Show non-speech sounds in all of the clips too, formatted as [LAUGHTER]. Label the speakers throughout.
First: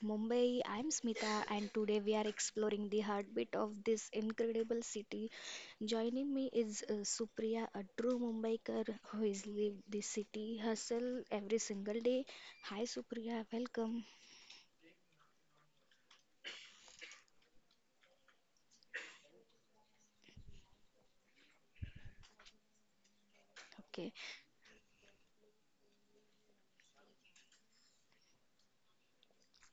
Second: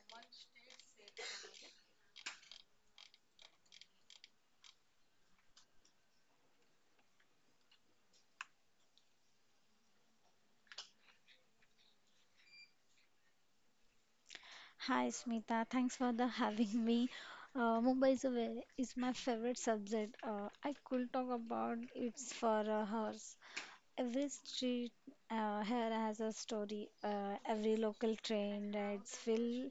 Speaker 1: Mumbai. I'm Smita and today we are exploring the heartbeat of this incredible city. Joining me is Supriya, a true Mumbaiker who has lived the city hustle every single day. Hi Supriya, welcome.
Speaker 2: Hi Smita, thanks for the [LAUGHS] having me. Mumbai is my favorite subject. I could talk about it for hours.
Speaker 1: Okay,
Speaker 2: Every street here has a story. Every local train rides feel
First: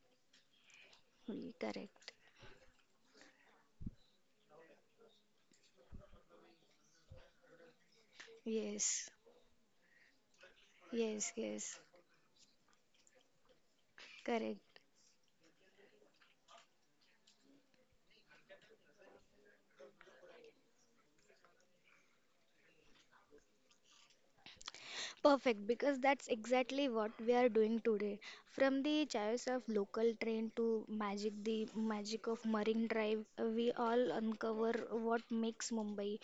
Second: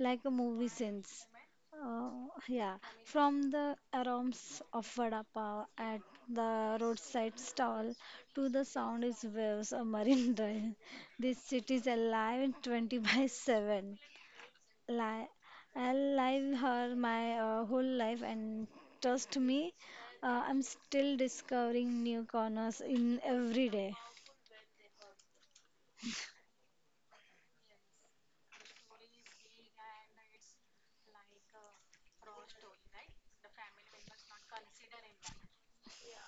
Speaker 2: like a movie scene. Uh,
Speaker 1: correct.
Speaker 2: yeah, from the aromas of vada pav at the roadside stall to the sound
Speaker 1: Yes,
Speaker 2: is waves of marine [LAUGHS] drive.
Speaker 1: yes,
Speaker 2: This city
Speaker 1: yes,
Speaker 2: is alive 20 by 7.
Speaker 1: correct.
Speaker 2: Li- I'll live her my whole life, and trust me, I'm still discovering new corners in every day.
Speaker 1: Perfect, because that's exactly what we are doing today. From the chaos of local train to magic, the magic of Marine Drive, we all uncover what makes Mumbai.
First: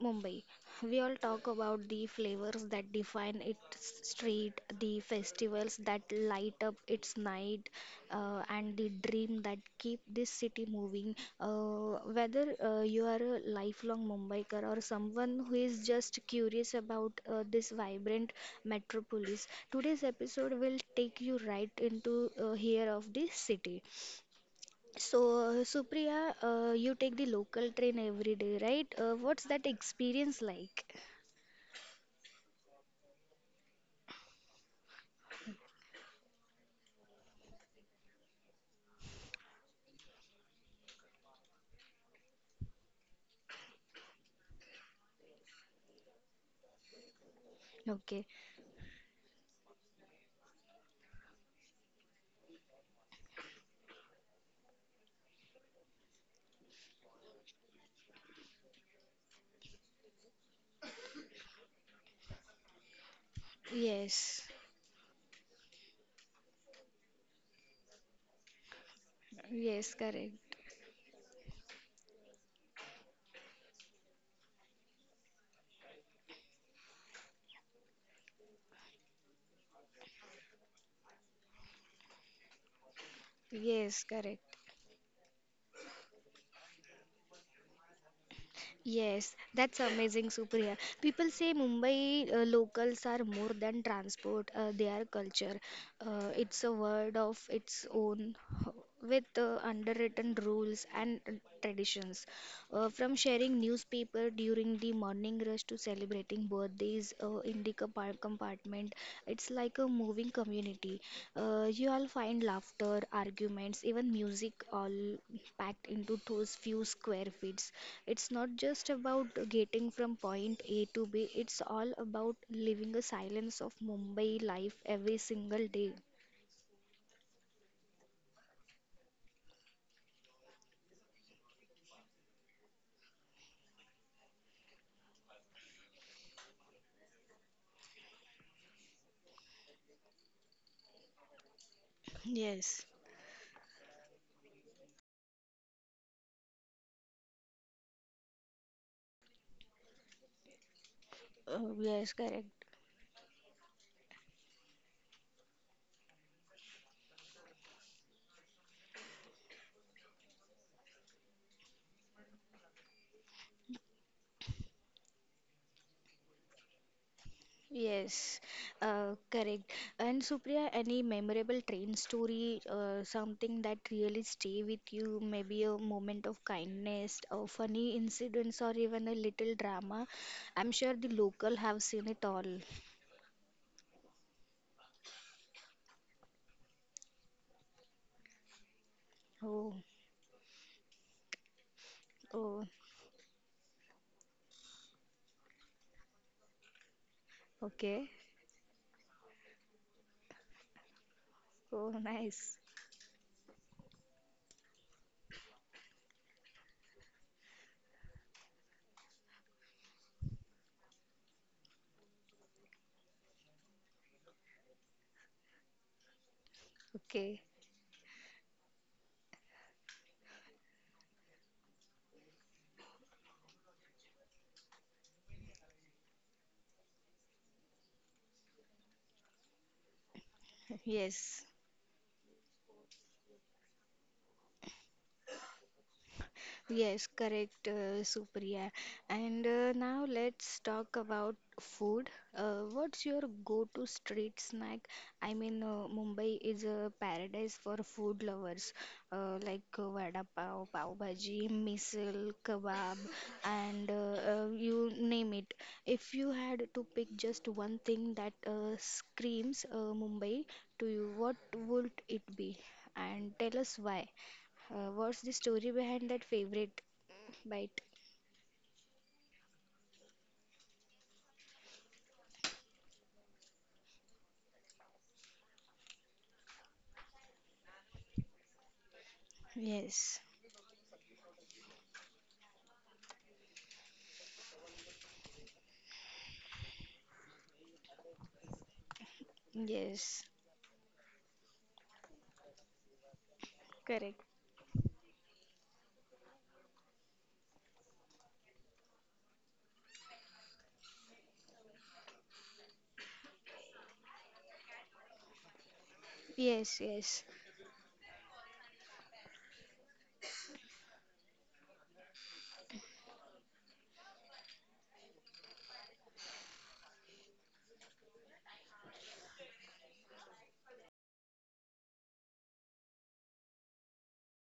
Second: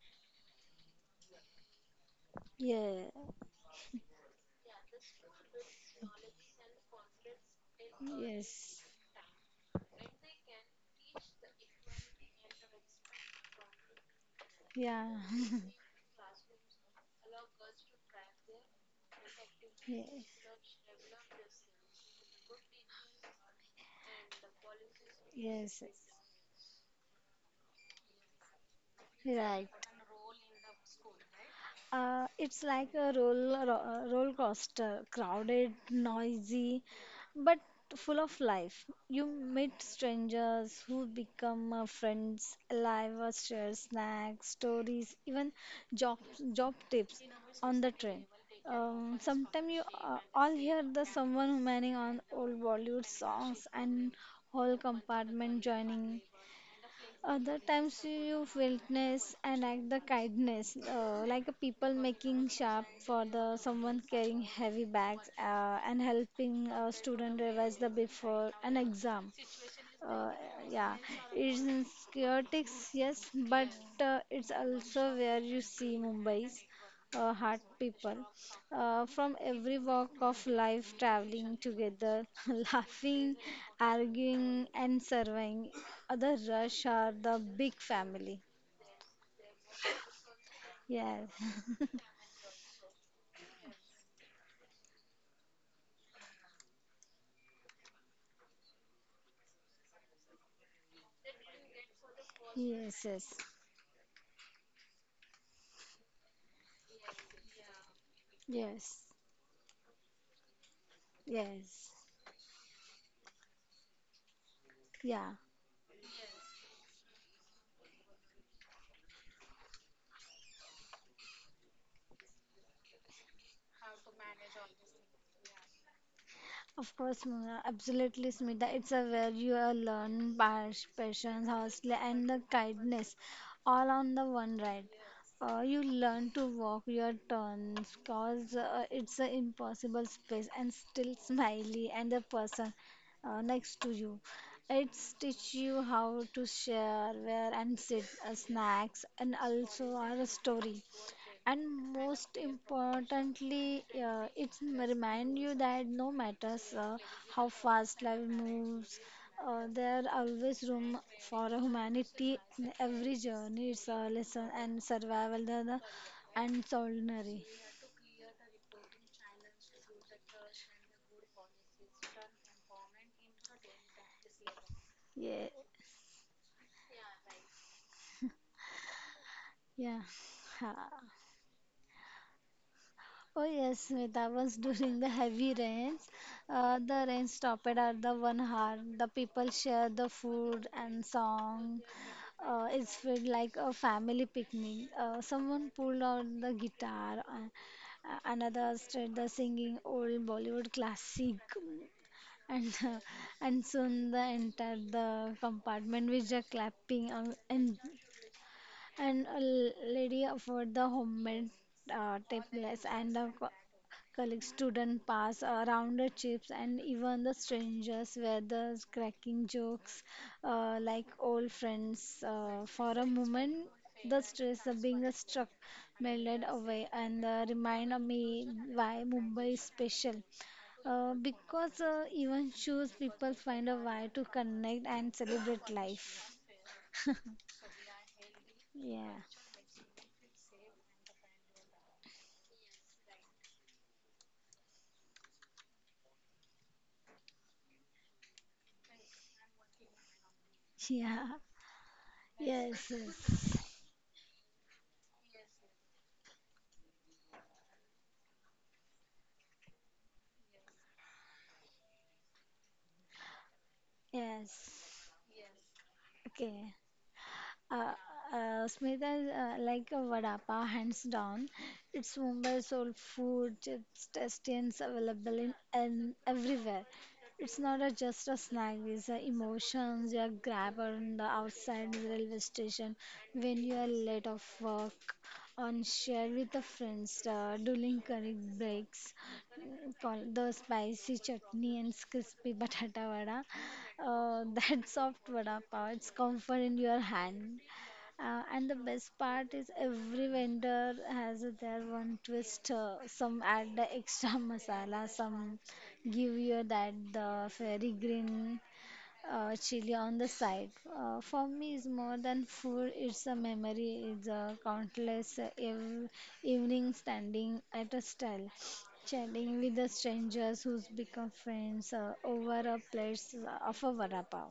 Speaker 1: Mumbai. We all talk about the flavors that
Speaker 2: Yeah,
Speaker 1: define its street, the festivals that light up its night, and
Speaker 2: yes,
Speaker 1: the dream that keep this city moving. Whether you are a lifelong Mumbaiker or
Speaker 2: yeah,
Speaker 1: someone who is just curious about this vibrant metropolis,
Speaker 2: [LAUGHS]
Speaker 1: today's
Speaker 2: yeah.
Speaker 1: episode will take you right into here of this city. So,
Speaker 2: Yes.
Speaker 1: Supriya, you take the local train every day, right? What's that
Speaker 2: Right.
Speaker 1: experience like?
Speaker 2: It's like a roller coaster, crowded, noisy, but full of life. You meet strangers who become friends, alive, share snacks, stories, even job job tips on the train.
Speaker 1: Okay.
Speaker 2: Sometimes you all hear the someone humming on old Bollywood songs and whole compartment joining. Other times you witness and act the kindness, like a people making sharp for the someone
Speaker 1: Yes.
Speaker 2: carrying heavy bags and helping a student revise the before an exam.
Speaker 1: Yes,
Speaker 2: Uh,
Speaker 1: correct.
Speaker 2: yeah, it's in chaotic, yes, but it's also where you see Mumbai's heart people from every walk of life traveling together, [LAUGHS] laughing,
Speaker 1: Yes, correct.
Speaker 2: arguing, and surviving. Other rush are the big family.
Speaker 1: Yes, that's amazing, Supriya.
Speaker 2: Yes,
Speaker 1: People say Mumbai locals are more than transport, they are culture. It's a word of its own with underwritten rules and traditions.
Speaker 2: [LAUGHS] yes,
Speaker 1: From
Speaker 2: yes,
Speaker 1: sharing newspaper during the morning rush to celebrating birthdays in the compartment,
Speaker 2: yes,
Speaker 1: it's like a moving community. You
Speaker 2: yes,
Speaker 1: all find laughter, arguments, even music all
Speaker 2: yeah.
Speaker 1: packed into those few square feet. It's not just about getting from point A to B, it's all about living a silence of Mumbai life every single day.
Speaker 2: Of course, Mona. Absolutely, Smita. It's a where you are learn patience, hustle, and the kindness, all on the one ride. You learn to walk your turns, cause it's an impossible space, and still smiley and the person
Speaker 1: Yes,
Speaker 2: next to you. It's teach you how to share, where and sit, snacks, and also our story. And
Speaker 1: yes,
Speaker 2: most
Speaker 1: correct.
Speaker 2: importantly, it remind you that no matters how fast life moves, there are always room for humanity in every journey. It's a lesson and survival and solidarity.
Speaker 1: Yes, correct. And Supriya, any memorable train story, something that really stay with you,
Speaker 2: Yeah,
Speaker 1: maybe a moment of kindness, or funny incidents, or even a little
Speaker 2: yeah.
Speaker 1: drama. I'm sure the
Speaker 2: [LAUGHS]
Speaker 1: local have seen it all.
Speaker 2: Oh yes, that was [LAUGHS] during the heavy rains. The rain stopped at the 1 hour. The people
Speaker 1: Oh,
Speaker 2: share the food and song.
Speaker 1: oh,
Speaker 2: It's felt like a family picnic. Someone pulled out the guitar,
Speaker 1: okay.
Speaker 2: another started the singing old Bollywood classic,
Speaker 1: Oh, nice.
Speaker 2: and [LAUGHS] and soon the entire the compartment was just clapping and a lady offered the homemade templates and the colleague student pass around the chips and even the
Speaker 1: Okay.
Speaker 2: strangers were the cracking jokes like old friends. For a moment, the stress of being struck melted away and reminded me why Mumbai is special.
Speaker 1: [LAUGHS] Yes.
Speaker 2: Because even shoes people find a way to connect and celebrate life.
Speaker 1: Yes, correct, Supriya.
Speaker 2: Yeah,
Speaker 1: And now let's talk about food. What's your go-to street snack? I mean, Mumbai is a paradise for food lovers, like vada pav,
Speaker 2: [LAUGHS]
Speaker 1: pav
Speaker 2: yeah.
Speaker 1: bhaji, misal,
Speaker 2: Yes, [LAUGHS]
Speaker 1: kebab,
Speaker 2: yes,
Speaker 1: and you name it. If you had to pick just one thing that screams Mumbai to you, what would it be? And tell us why.
Speaker 2: yes.
Speaker 1: What's the story behind that
Speaker 2: Okay.
Speaker 1: favorite bite?
Speaker 2: Uh, Smita, like a vada pav, hands down. It's Mumbai soul food. It's tasty and it's available in, and everywhere. It's not just a snack. These are emotions
Speaker 1: Yes,
Speaker 2: you are grab on the outside railway station when you are late of work, on share with the friends during curry breaks.
Speaker 1: yes,
Speaker 2: Call the spicy chutney and crispy [LAUGHS] batata vada.
Speaker 1: correct.
Speaker 2: [LAUGHS] That soft vada pav. It's comfort in your hand. And the best part is every vendor has their one twist. Some add the extra [LAUGHS] masala, some give you
Speaker 1: Yes,
Speaker 2: that
Speaker 1: yes,
Speaker 2: the fairy green chili on the side. For me, it's more than food. It's a memory. It's a countless evening standing at a stall, chatting with the strangers who's become friends over a plate of a vada pav.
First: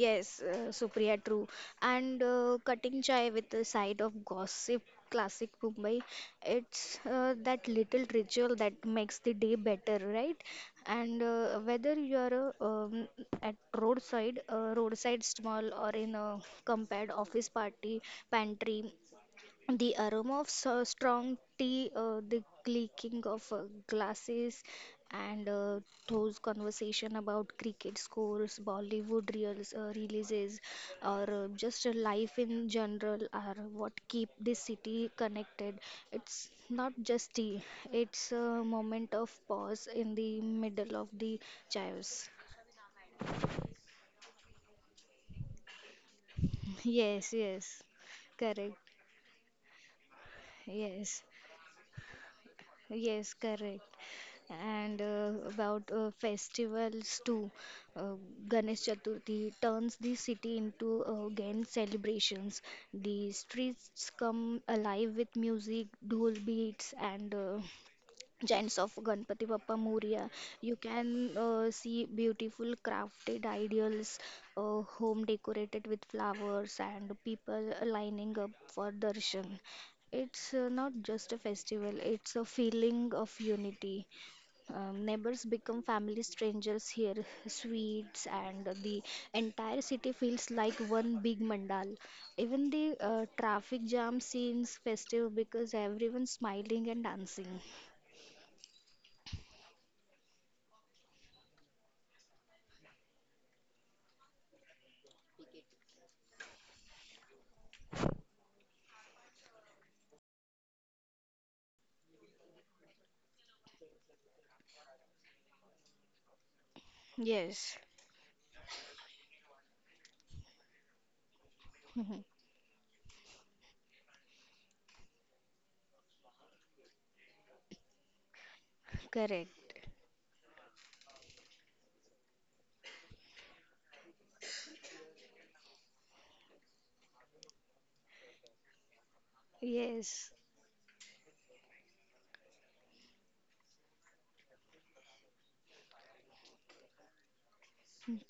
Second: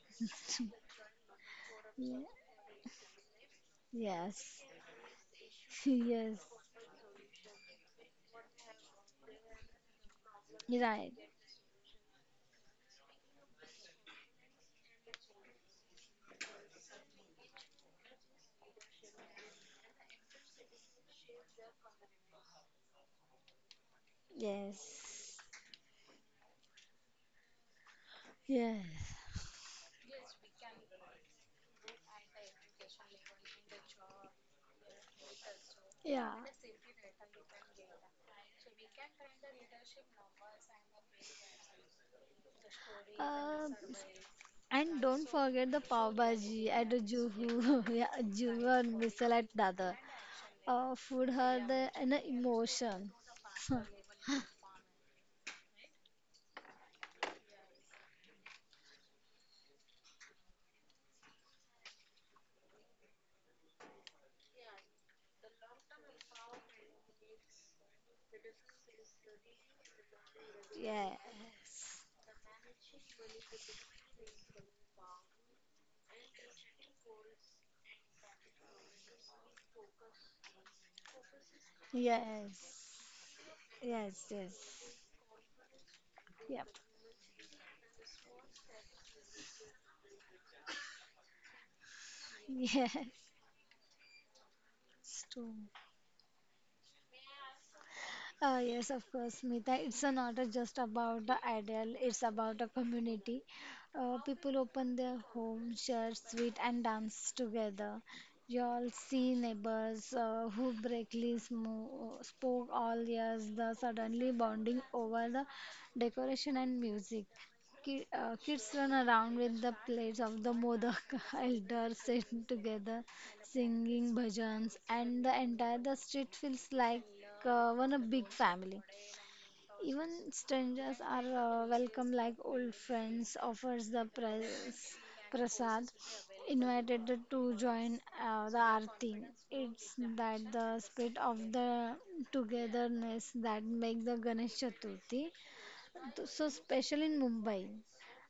Speaker 1: yes, Supriya, true. And
Speaker 2: Ye-
Speaker 1: cutting chai with the side of
Speaker 2: Yes.
Speaker 1: gossip, classic
Speaker 2: [LAUGHS]
Speaker 1: Mumbai.
Speaker 2: Yes,
Speaker 1: It's that little ritual that makes the day better, right?
Speaker 2: right.
Speaker 1: And whether you're at roadside, roadside stall, or in a compared office party pantry. The aroma of so strong tea, the clicking of glasses,
Speaker 2: Yes.
Speaker 1: and those conversation about cricket scores,
Speaker 2: Yes.
Speaker 1: Bollywood reels, releases, or just life in general are what keep this city connected.
Speaker 2: Yeah.
Speaker 1: It's not just tea; it's a moment of pause in the middle of the chaos.
Speaker 2: Uh, and don't forget the pav bhaji at
Speaker 1: [LAUGHS] Yes,
Speaker 2: Juhu,
Speaker 1: yes,
Speaker 2: [LAUGHS] yeah, Juhu
Speaker 1: correct.
Speaker 2: and Misal at Dadar.
Speaker 1: Yes,
Speaker 2: Food had an emotion.
Speaker 1: yes,
Speaker 2: [LAUGHS]
Speaker 1: correct. And about festivals too. Uh, Ganesh Chaturthi turns the city into again celebrations. The streets come alive with music, dhol beats, and giants of Ganpati Bappa Moria. You can
Speaker 2: Yes.
Speaker 1: see beautiful crafted ideals, home decorated with flowers, and people lining up for darshan. It's not just a festival, it's a feeling
Speaker 2: Yes.
Speaker 1: of unity,
Speaker 2: Yes, yes.
Speaker 1: neighbors become family
Speaker 2: Yep.
Speaker 1: strangers here, sweets, and the entire city feels like one big mandal. Even
Speaker 2: [LAUGHS]
Speaker 1: the
Speaker 2: Yes.
Speaker 1: traffic jam seems festive
Speaker 2: True.
Speaker 1: because everyone's smiling and dancing.
Speaker 2: Yes, of course, Smita. It's not just about the ideal, it's about a community. People open their home, share sweet and dance together. You all see neighbors who breakly spoke all years, the suddenly bonding over the decoration and music.
Speaker 1: Yes,
Speaker 2: Kids run around with the plates of the modoc, [LAUGHS] elders sit together singing bhajans, and the entire the street feels like one a big family.
Speaker 1: [LAUGHS] correct.
Speaker 2: Even strangers are welcome like old friends. Offers the prasad, invited to join the aarti. It's
Speaker 1: Yes,
Speaker 2: that the spirit of the togetherness that make the Ganesh Chaturthi so special in Mumbai.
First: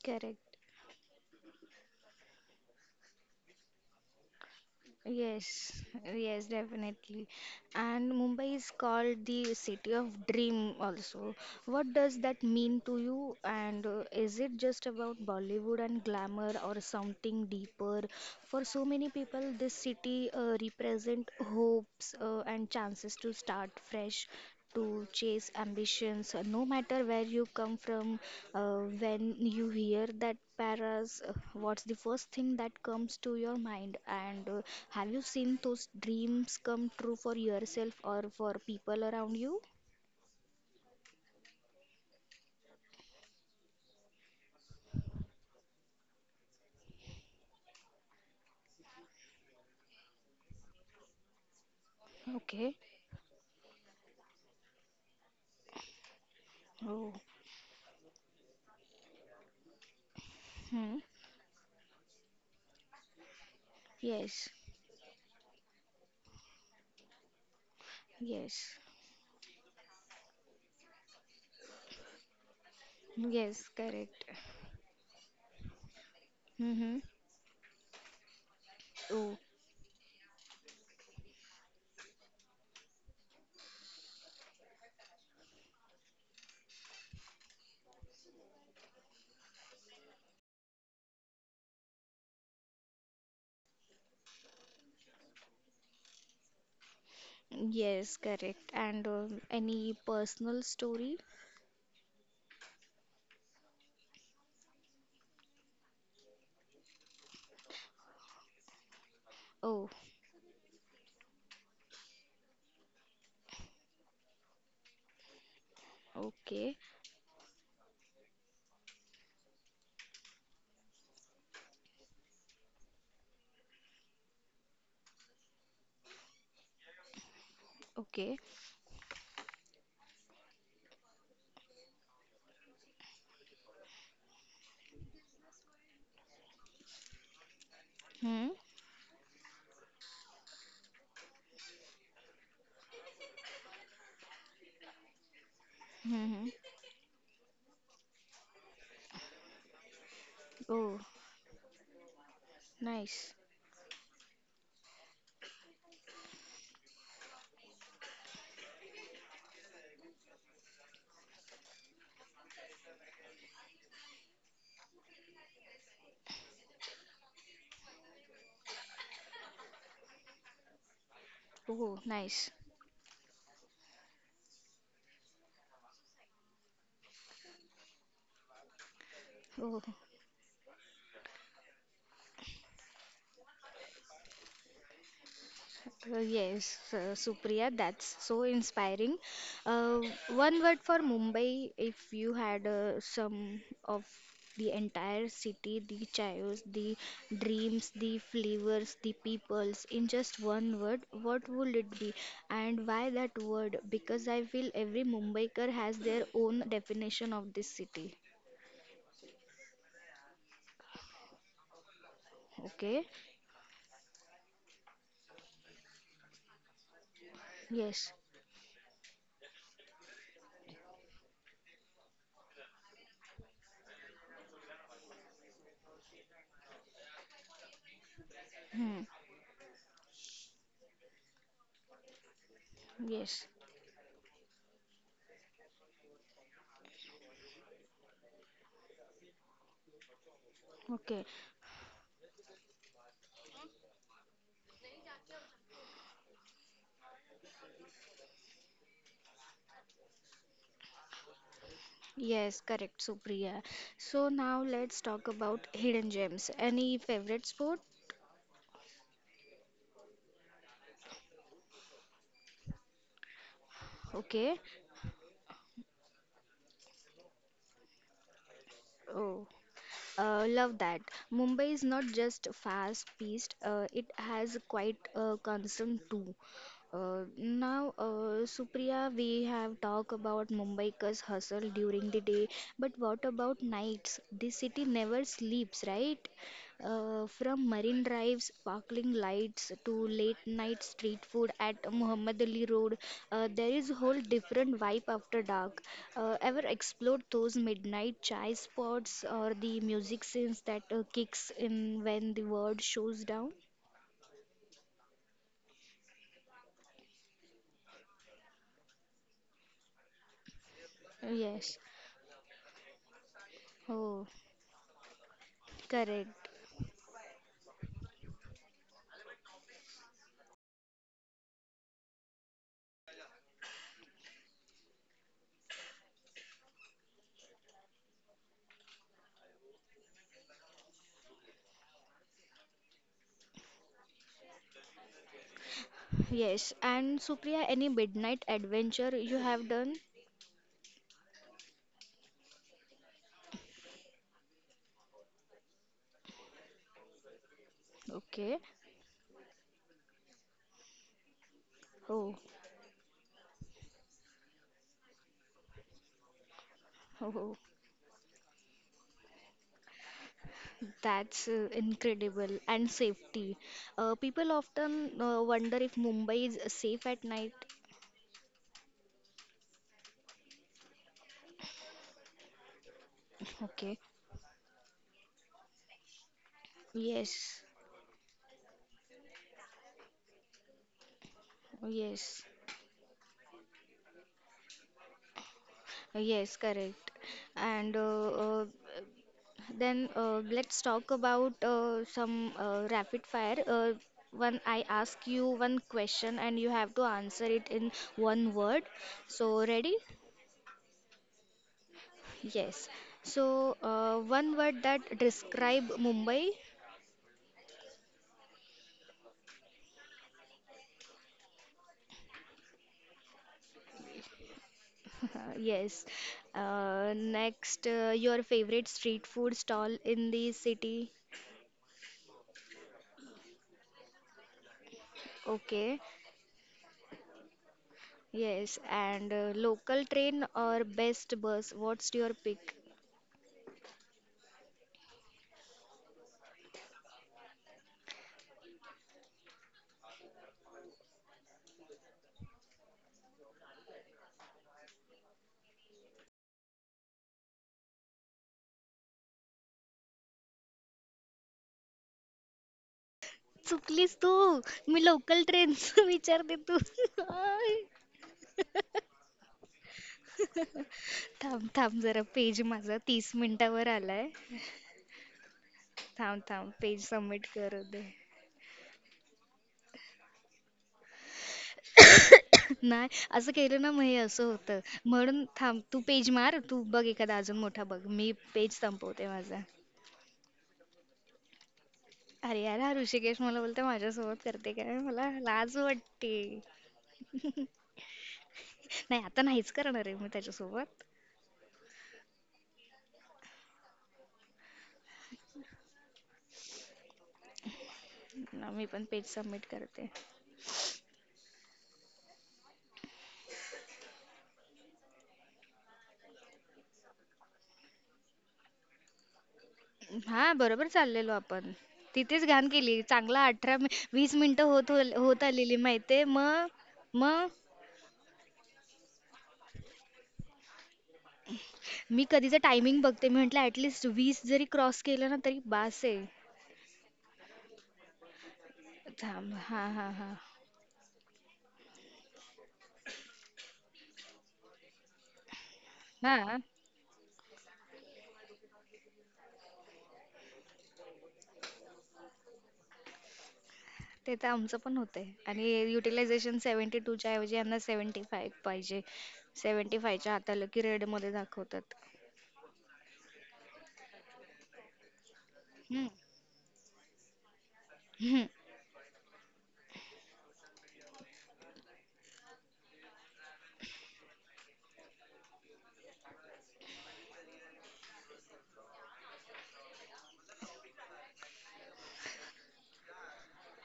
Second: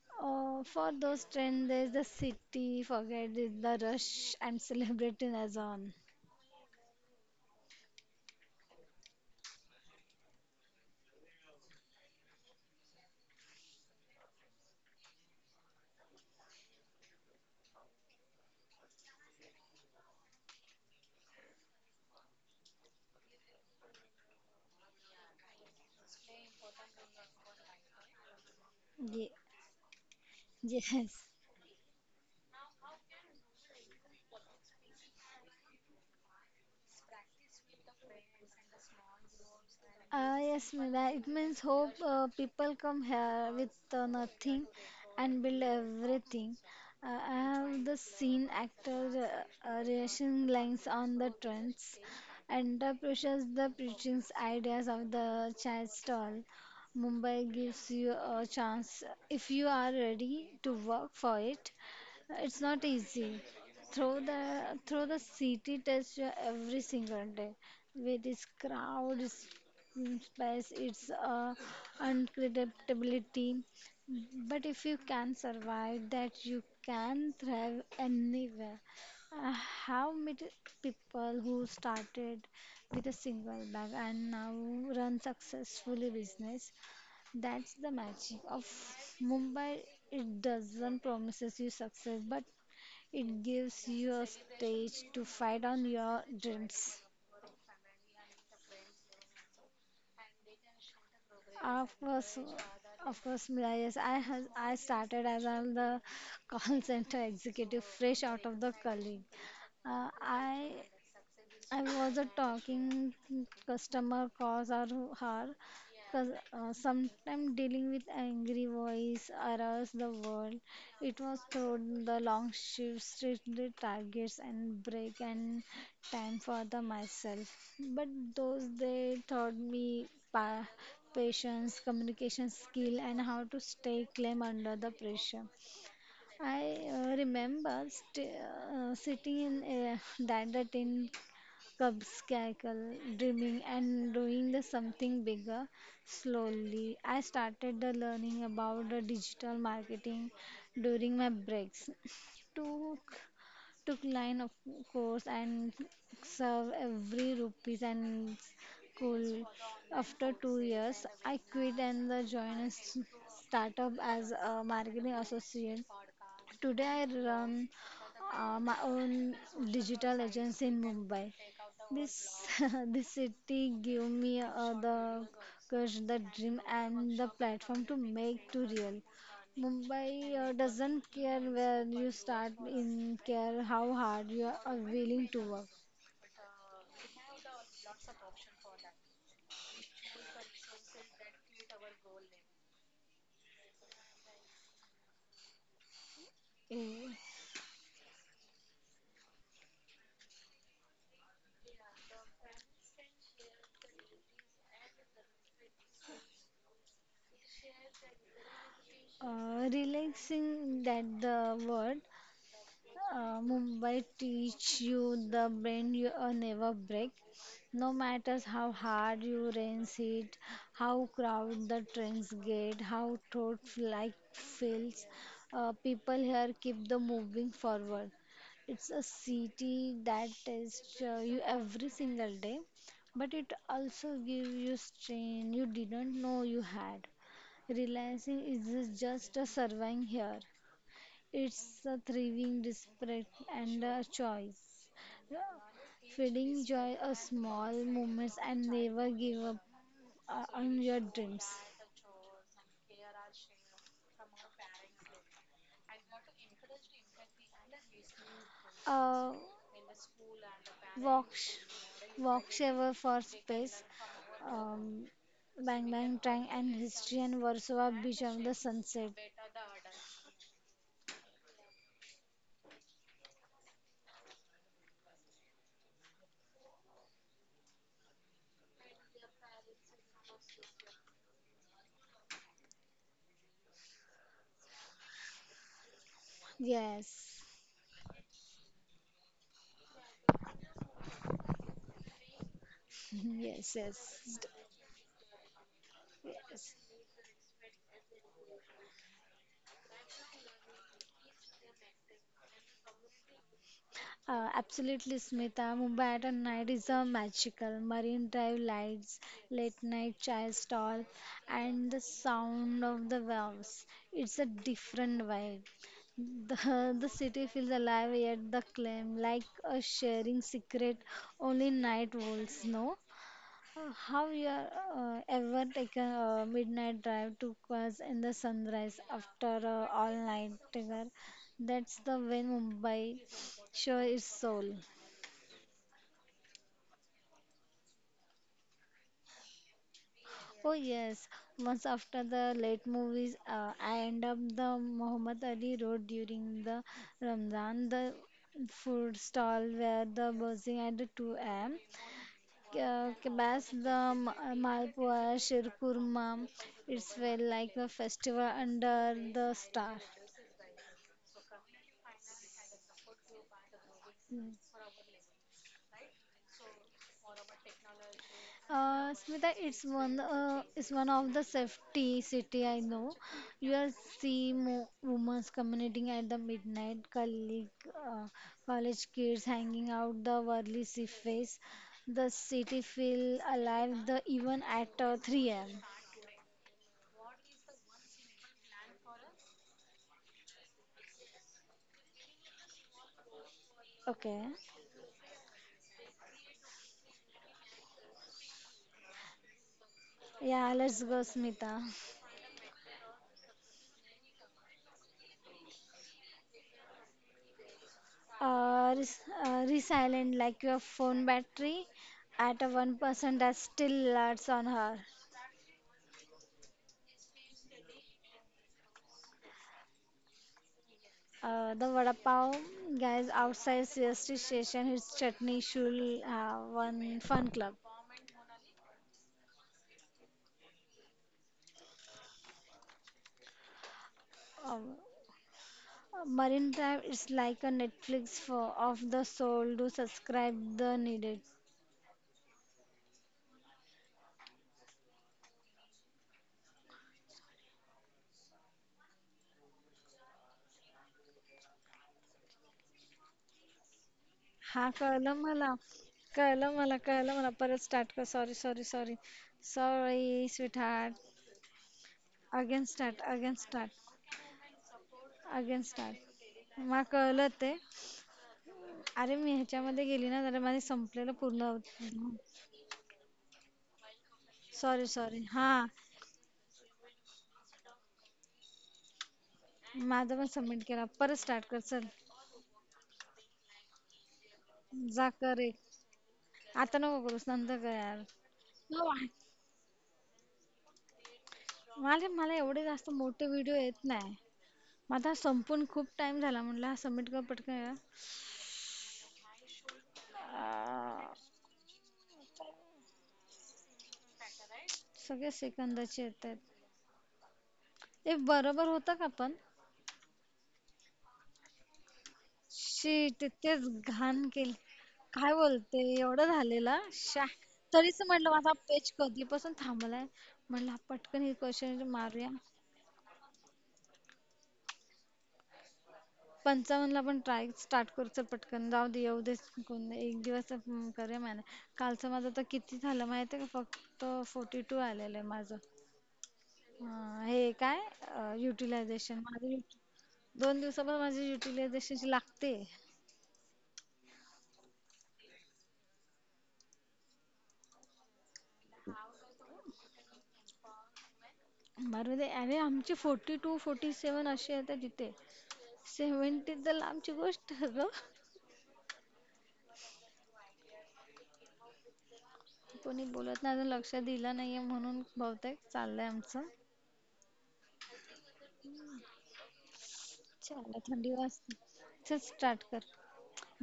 Speaker 1: correct.
Speaker 2: For those trends, there's the city, forget it, the rush, and celebrating
Speaker 1: Yes,
Speaker 2: as on.
Speaker 1: yes, definitely. And Mumbai is called the city of dream also. What does that mean to you? And is it just about Bollywood and glamour or something deeper? For so many people, this city represent hopes and chances to start fresh, to chase ambitions, no matter where you come from.
Speaker 2: Ye-
Speaker 1: When you hear that paras,
Speaker 2: yes.
Speaker 1: what's the first thing that comes to your mind? And have you seen those dreams come true for yourself or for people around you?
Speaker 2: Yes, Mela. It means hope. People come here with nothing and build everything. I have the seen actor reaction lines on the trends
Speaker 1: Okay.
Speaker 2: and the precious the preaching ideas of the child stall.
Speaker 1: Oh.
Speaker 2: Mumbai gives you a chance if you are ready to
Speaker 1: Hmm.
Speaker 2: work for it. It's not easy. Through the
Speaker 1: Yes.
Speaker 2: through the city test you every single day with its
Speaker 1: Yes.
Speaker 2: crowd, its yes, it's unpredictability.
Speaker 1: Yes. Correct.
Speaker 2: But if you can survive that, you
Speaker 1: Mm-hmm.
Speaker 2: can thrive anywhere.
Speaker 1: Oh,
Speaker 2: I have met people who started with a single bag and now run successfully business. That's the magic of Mumbai. It doesn't promises you success, but it gives you a stage to fight on your dreams.
Speaker 1: yes, correct. And any personal story?
Speaker 2: Of course, of course, Mira, yes. I started as I'm the [LAUGHS] call center executive fresh out of the college.
Speaker 1: Oh,
Speaker 2: Uh, I I was a talking customer calls are hard because
Speaker 1: okay,
Speaker 2: sometimes dealing with angry voice aroused the world. It was through the long shifts, restricted targets, and break and time for the myself. But
Speaker 1: okay.
Speaker 2: those they taught me patience, communication skill, and how to stay calm under the pressure. I remember
Speaker 1: Hmm.
Speaker 2: sitting in that the tin Cubs cackle, dreaming and doing the something bigger
Speaker 1: Hmm.
Speaker 2: slowly. I started the learning about the digital marketing
Speaker 1: Oh,
Speaker 2: during my breaks. Took
Speaker 1: nice.
Speaker 2: took line of course and serve every rupees and school. After 2 years, I quit and the joined a startup as a marketing associate. Today I run my own digital agency in Mumbai.
Speaker 1: Oh,
Speaker 2: This
Speaker 1: nice.
Speaker 2: [LAUGHS] this city give me the courage, the dream, and the platform to make to real.
Speaker 1: Oh,
Speaker 2: Mumbai doesn't care where you start, in care how hard you are willing to work.
Speaker 1: yes, Supriya, that's so inspiring. Uh, One word for Mumbai, if you had some of the entire city, the chaos, the
Speaker 2: Eh,
Speaker 1: dreams, the flavors, the peoples, in just one word, what would it be? And why that word? Because I feel every Mumbaiker has their own definition of this city.
Speaker 2: Relaxing that the word.
Speaker 1: Okay?
Speaker 2: Mumbai teach you the bend you never break. No
Speaker 1: Yes.
Speaker 2: matters how hard you race it, how crowded the trains get, how throat like feels, people here keep the moving forward. It's
Speaker 1: Hmm.
Speaker 2: a city that tests you every single day, but
Speaker 1: Yes.
Speaker 2: it also gives you strain you didn't know you had. Realizing is just a surviving here.
Speaker 1: Okay.
Speaker 2: It's a thriving desperate and a choice. Feeding joy a small moments and never give up on your dreams.
Speaker 1: Yes, correct, Supriya. So now let's talk about hidden gems. Any favorite sport?
Speaker 2: Uh, walk, walk ever for space.
Speaker 1: Okay.
Speaker 2: Um, Bang bang tang and history and Warsaw beach of the sunset.
Speaker 1: Oh, love that. Mumbai is not just fast-paced, it has quite a concern too. Now, Supriya, we have talked about Mumbai's hustle during the day, but what about nights? This city never sleeps, right?
Speaker 2: Yes,
Speaker 1: From marine drives, sparkling lights to late night street food at Muhammad Ali Road,
Speaker 2: [LAUGHS]
Speaker 1: there
Speaker 2: yes,
Speaker 1: is a
Speaker 2: yes,
Speaker 1: whole different vibe after dark. Ever
Speaker 2: yes.
Speaker 1: explored those midnight chai spots or the music scenes that kicks in when the world shows down?
Speaker 2: Absolutely, Smita. Mumbai at a night is a magical. Marine Drive lights, late night chai stall,
Speaker 1: Yes.
Speaker 2: and the sound of the waves.
Speaker 1: Oh,
Speaker 2: It's a different vibe.
Speaker 1: correct.
Speaker 2: [LAUGHS] The city feels alive, yet the claim like a sharing secret only night wolves know. How you are, ever taken a midnight drive to Quas in the sunrise after a all night tiger? That's the way Mumbai show its soul.
Speaker 1: Yes. And Supriya, any midnight adventure you have done?
Speaker 2: Oh yes, once after the late movies, I end up the Muhammad Ali Road during the Ramadan, the
Speaker 1: Okay.
Speaker 2: food stall where the buzzing at the 2 a.m.
Speaker 1: Oh,
Speaker 2: Kebabs, the malpua, shirkurma. It's
Speaker 1: [LAUGHS] oh,
Speaker 2: well
Speaker 1: oh.
Speaker 2: like a festival under the star.
Speaker 1: That's incredible. And safety. People
Speaker 2: Mm.
Speaker 1: often wonder if Mumbai is safe at night.
Speaker 2: Smita, it's one of the safety city I know.
Speaker 1: [LAUGHS]
Speaker 2: You will
Speaker 1: Okay.
Speaker 2: see mo women's commuting at the midnight,
Speaker 1: Yes.
Speaker 2: uh, college kids hanging out the worldly sea face. The
Speaker 1: Yes.
Speaker 2: city feel alive the even at 3 a.m.
Speaker 1: Yes, correct. And then let's talk about some rapid fire.
Speaker 2: Okay.
Speaker 1: One, I ask you one question and you have to answer it in one word. So, ready?
Speaker 2: Yeah, let's go, Smita.
Speaker 1: Yes. So, one word that describe Mumbai.
Speaker 2: uh, res- Resilient like your phone battery at a 1% that still lasts on her.
Speaker 1: [LAUGHS] Yes. Next, your favorite street food stall in the city?
Speaker 2: The vada pav guys outside CST station his chutney shul
Speaker 1: Okay.
Speaker 2: one fun club.
Speaker 1: Yes. And local train or best bus? What's your pick?
Speaker 2: Um, Marine Drive is like a Netflix for of the soul. Do subscribe the needed.
Speaker 1: चुकलीस तू
Speaker 2: हा
Speaker 1: मी
Speaker 2: कळलं
Speaker 1: local
Speaker 2: मला
Speaker 1: ट्रेनचं [LAUGHS] विचारते
Speaker 2: कळलं
Speaker 1: तू
Speaker 2: मला कळलं मला
Speaker 1: आय.
Speaker 2: परत स्टार्ट कर sorry sorry sorry sorry sweetheart
Speaker 1: थांब थांब जरा पेज
Speaker 2: अगेन
Speaker 1: माझा
Speaker 2: स्टार्ट
Speaker 1: तीस
Speaker 2: अगेन
Speaker 1: मिनिटावर
Speaker 2: स्टार्ट
Speaker 1: आलाय
Speaker 2: अगेन
Speaker 1: थांब थांब
Speaker 2: स्टार्ट मला
Speaker 1: पेज सबमिट
Speaker 2: कळलं ते
Speaker 1: करू दे
Speaker 2: अरे मी ह्याच्यामध्ये गेली ना जरा माझे संपलेलं पूर्ण
Speaker 1: [LAUGHS] नाही असं केलं ना मग हे असं होतं
Speaker 2: सॉरी
Speaker 1: म्हणून
Speaker 2: सॉरी हा
Speaker 1: थांब तू पेज मार तू बघ एखादा अजून मोठा बघ मी पेज संपवते माझा
Speaker 2: माझं पण सबमिट केला परत स्टार्ट कर चल
Speaker 1: अरे यार हा ऋषिकेश मला बोलतोय माझ्यासोबत करते काय
Speaker 2: जा
Speaker 1: मला
Speaker 2: कर
Speaker 1: लाज
Speaker 2: एक
Speaker 1: वाटते
Speaker 2: आता नको करूस नंतर कर यार हो,
Speaker 1: नाही आता नाहीच करणार आहे मी त्याच्यासोबत
Speaker 2: मला मला एवढे जास्त मोठे व्हिडिओ येत नाही माझा संपून खूप टाइम झाला म्हणलं हा सबमिट कर पटकन यार.
Speaker 1: ना, मी पण पेज सबमिट करते
Speaker 2: अं, सगळे सेकंदाचे येत आहेत हे बरोबर होतं का पण
Speaker 1: हा बरोबर चाललेलो आपण तिथेच घाण केली
Speaker 2: शिट!
Speaker 1: चांगला अठरा
Speaker 2: इतकेच
Speaker 1: वीस
Speaker 2: घाण केली.
Speaker 1: मिनिटं होत होत
Speaker 2: काय
Speaker 1: आलेली
Speaker 2: बोलते?
Speaker 1: माहितीये
Speaker 2: एवढं
Speaker 1: मग
Speaker 2: झालेलं? श्या!
Speaker 1: मग
Speaker 2: तरीच म्हटलं माझा पेच कधीपासून थांबलाय. म्हटलं हा पटकन हे क्वेश्चन
Speaker 1: मी
Speaker 2: मारूया.
Speaker 1: कधीचं टायमिंग बघते मी म्हटलं ऍटलिस्ट वीस जरी क्रॉस केलं ना तरी बास आहे
Speaker 2: 55 ला पण ट्राय स्टार्ट करू चल पटकन. जाऊ दे येऊ
Speaker 1: थांब
Speaker 2: दे
Speaker 1: हा हा
Speaker 2: कोण
Speaker 1: हा
Speaker 2: एक दिवस अं, करूया मॅनेज. कालचं माझं तर किती झालं माहिती आहे का? फक्त 42 आलेलं आहे माझं.
Speaker 1: हा
Speaker 2: अं, हे काय युटिलायझेशन माझं युटि दोन दिवसापासून माझी युटिलायझेशन लागते.
Speaker 1: ते तर आमचं पण होतंय आणि युटिलायझेशन 72च्या ऐवजी यांना 75 पाहिजे 75च्या हाताला की रेडमध्ये दाखवतात
Speaker 2: मारू दे. अरे आमची 42 47 अशी येते तिथे.
Speaker 1: हम्म.
Speaker 2: सेव्हन्टीज तर लांबची गोष्ट आहे ग
Speaker 1: हम्म.
Speaker 2: कोणी बोलत नाही अजून लक्ष दिलं नाहीये म्हणून बहुतेक चाललंय आमचं चाललं थंडी वाजते चल स्टार्ट कर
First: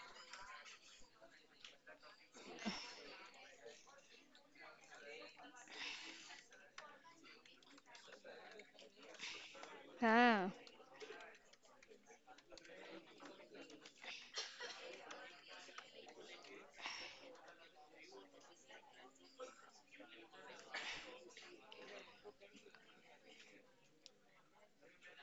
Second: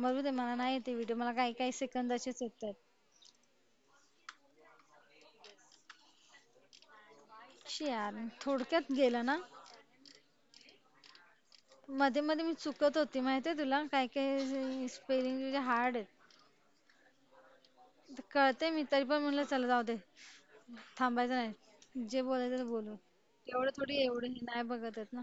Speaker 2: मरू दे मला नाही येते व्हिडिओ मला काही काही सेकंदाचेच येत शी यार थोडक्यात गेलं ना
Speaker 1: हा
Speaker 2: मध्ये मध्ये मी चुकत होती माहिती तुला काही काही स्पेलिंग तुझे हार्ड आहेत कळते मी तरी पण म्हणलं चला जाऊ दे थांबायचं नाही जे बोलायचं ते बोलू एवढं थोडी एवढं हे नाही बघत आहेत ना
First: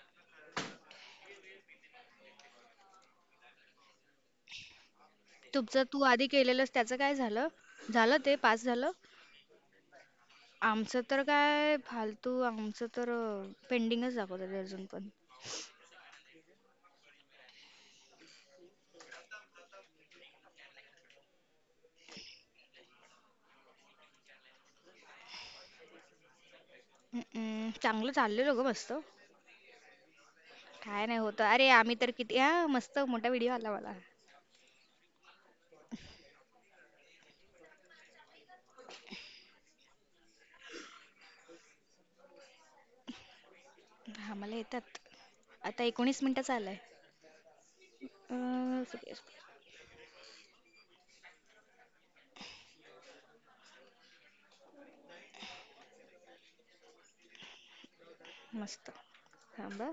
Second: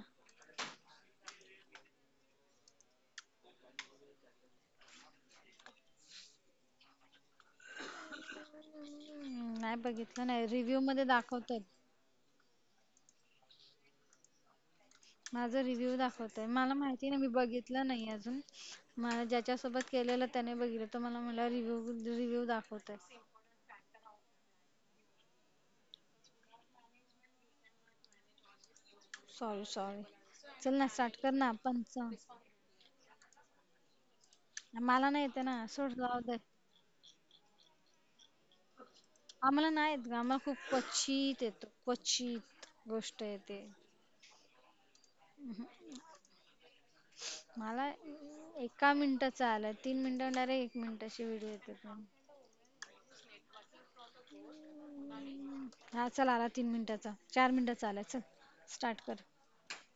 Speaker 1: तुमचं तू आधी केलेलंस त्याचं काय झालं झालं ते पास झालं
Speaker 2: हम्म, नाही बघितलं नाही रिव्ह्यू
Speaker 1: आमचं
Speaker 2: मध्ये
Speaker 1: तर
Speaker 2: दाखवतात
Speaker 1: काय फालतू आमचं तर पेंडिंगच दाखवतात ते अजून पण
Speaker 2: माझा रिव्ह्यू दाखवतंय मला माहिती नाही मी बघितलं नाही अजून मला ज्याच्यासोबत केलेलं त्याने बघितलं तो मला मला रिव्ह्यू रिव्ह्यू दाखवतंय
Speaker 1: हम्म. चांगलं चाललेलं ग मस्त
Speaker 2: सॉरी सॉरी चल ना
Speaker 1: काय
Speaker 2: स्टार्ट
Speaker 1: नाही
Speaker 2: कर
Speaker 1: होतं
Speaker 2: ना
Speaker 1: अरे आम्ही तर
Speaker 2: पंचावन्न
Speaker 1: किती हा मस्त मोठा व्हिडिओ आला मला
Speaker 2: मला नाही येते ना सोड जाऊ दे आम्हाला नाही येत गं आम्हाला खूप क्वचित येतो क्वचित गोष्ट येते
Speaker 1: आम्हाला येतात आता एकोणीस मिनिटाचा आलाय
Speaker 2: मला
Speaker 1: अं,
Speaker 2: एका मिनिटाचा आला तीन मिनिटं डायरेक्ट एक मिनिटाची व्हिडिओ येते पण. हा चल आला तीन मिनिटाचा चार मिनिटाचा आला चल
Speaker 1: मस्त
Speaker 2: स्टार्ट कर
Speaker 1: थांबा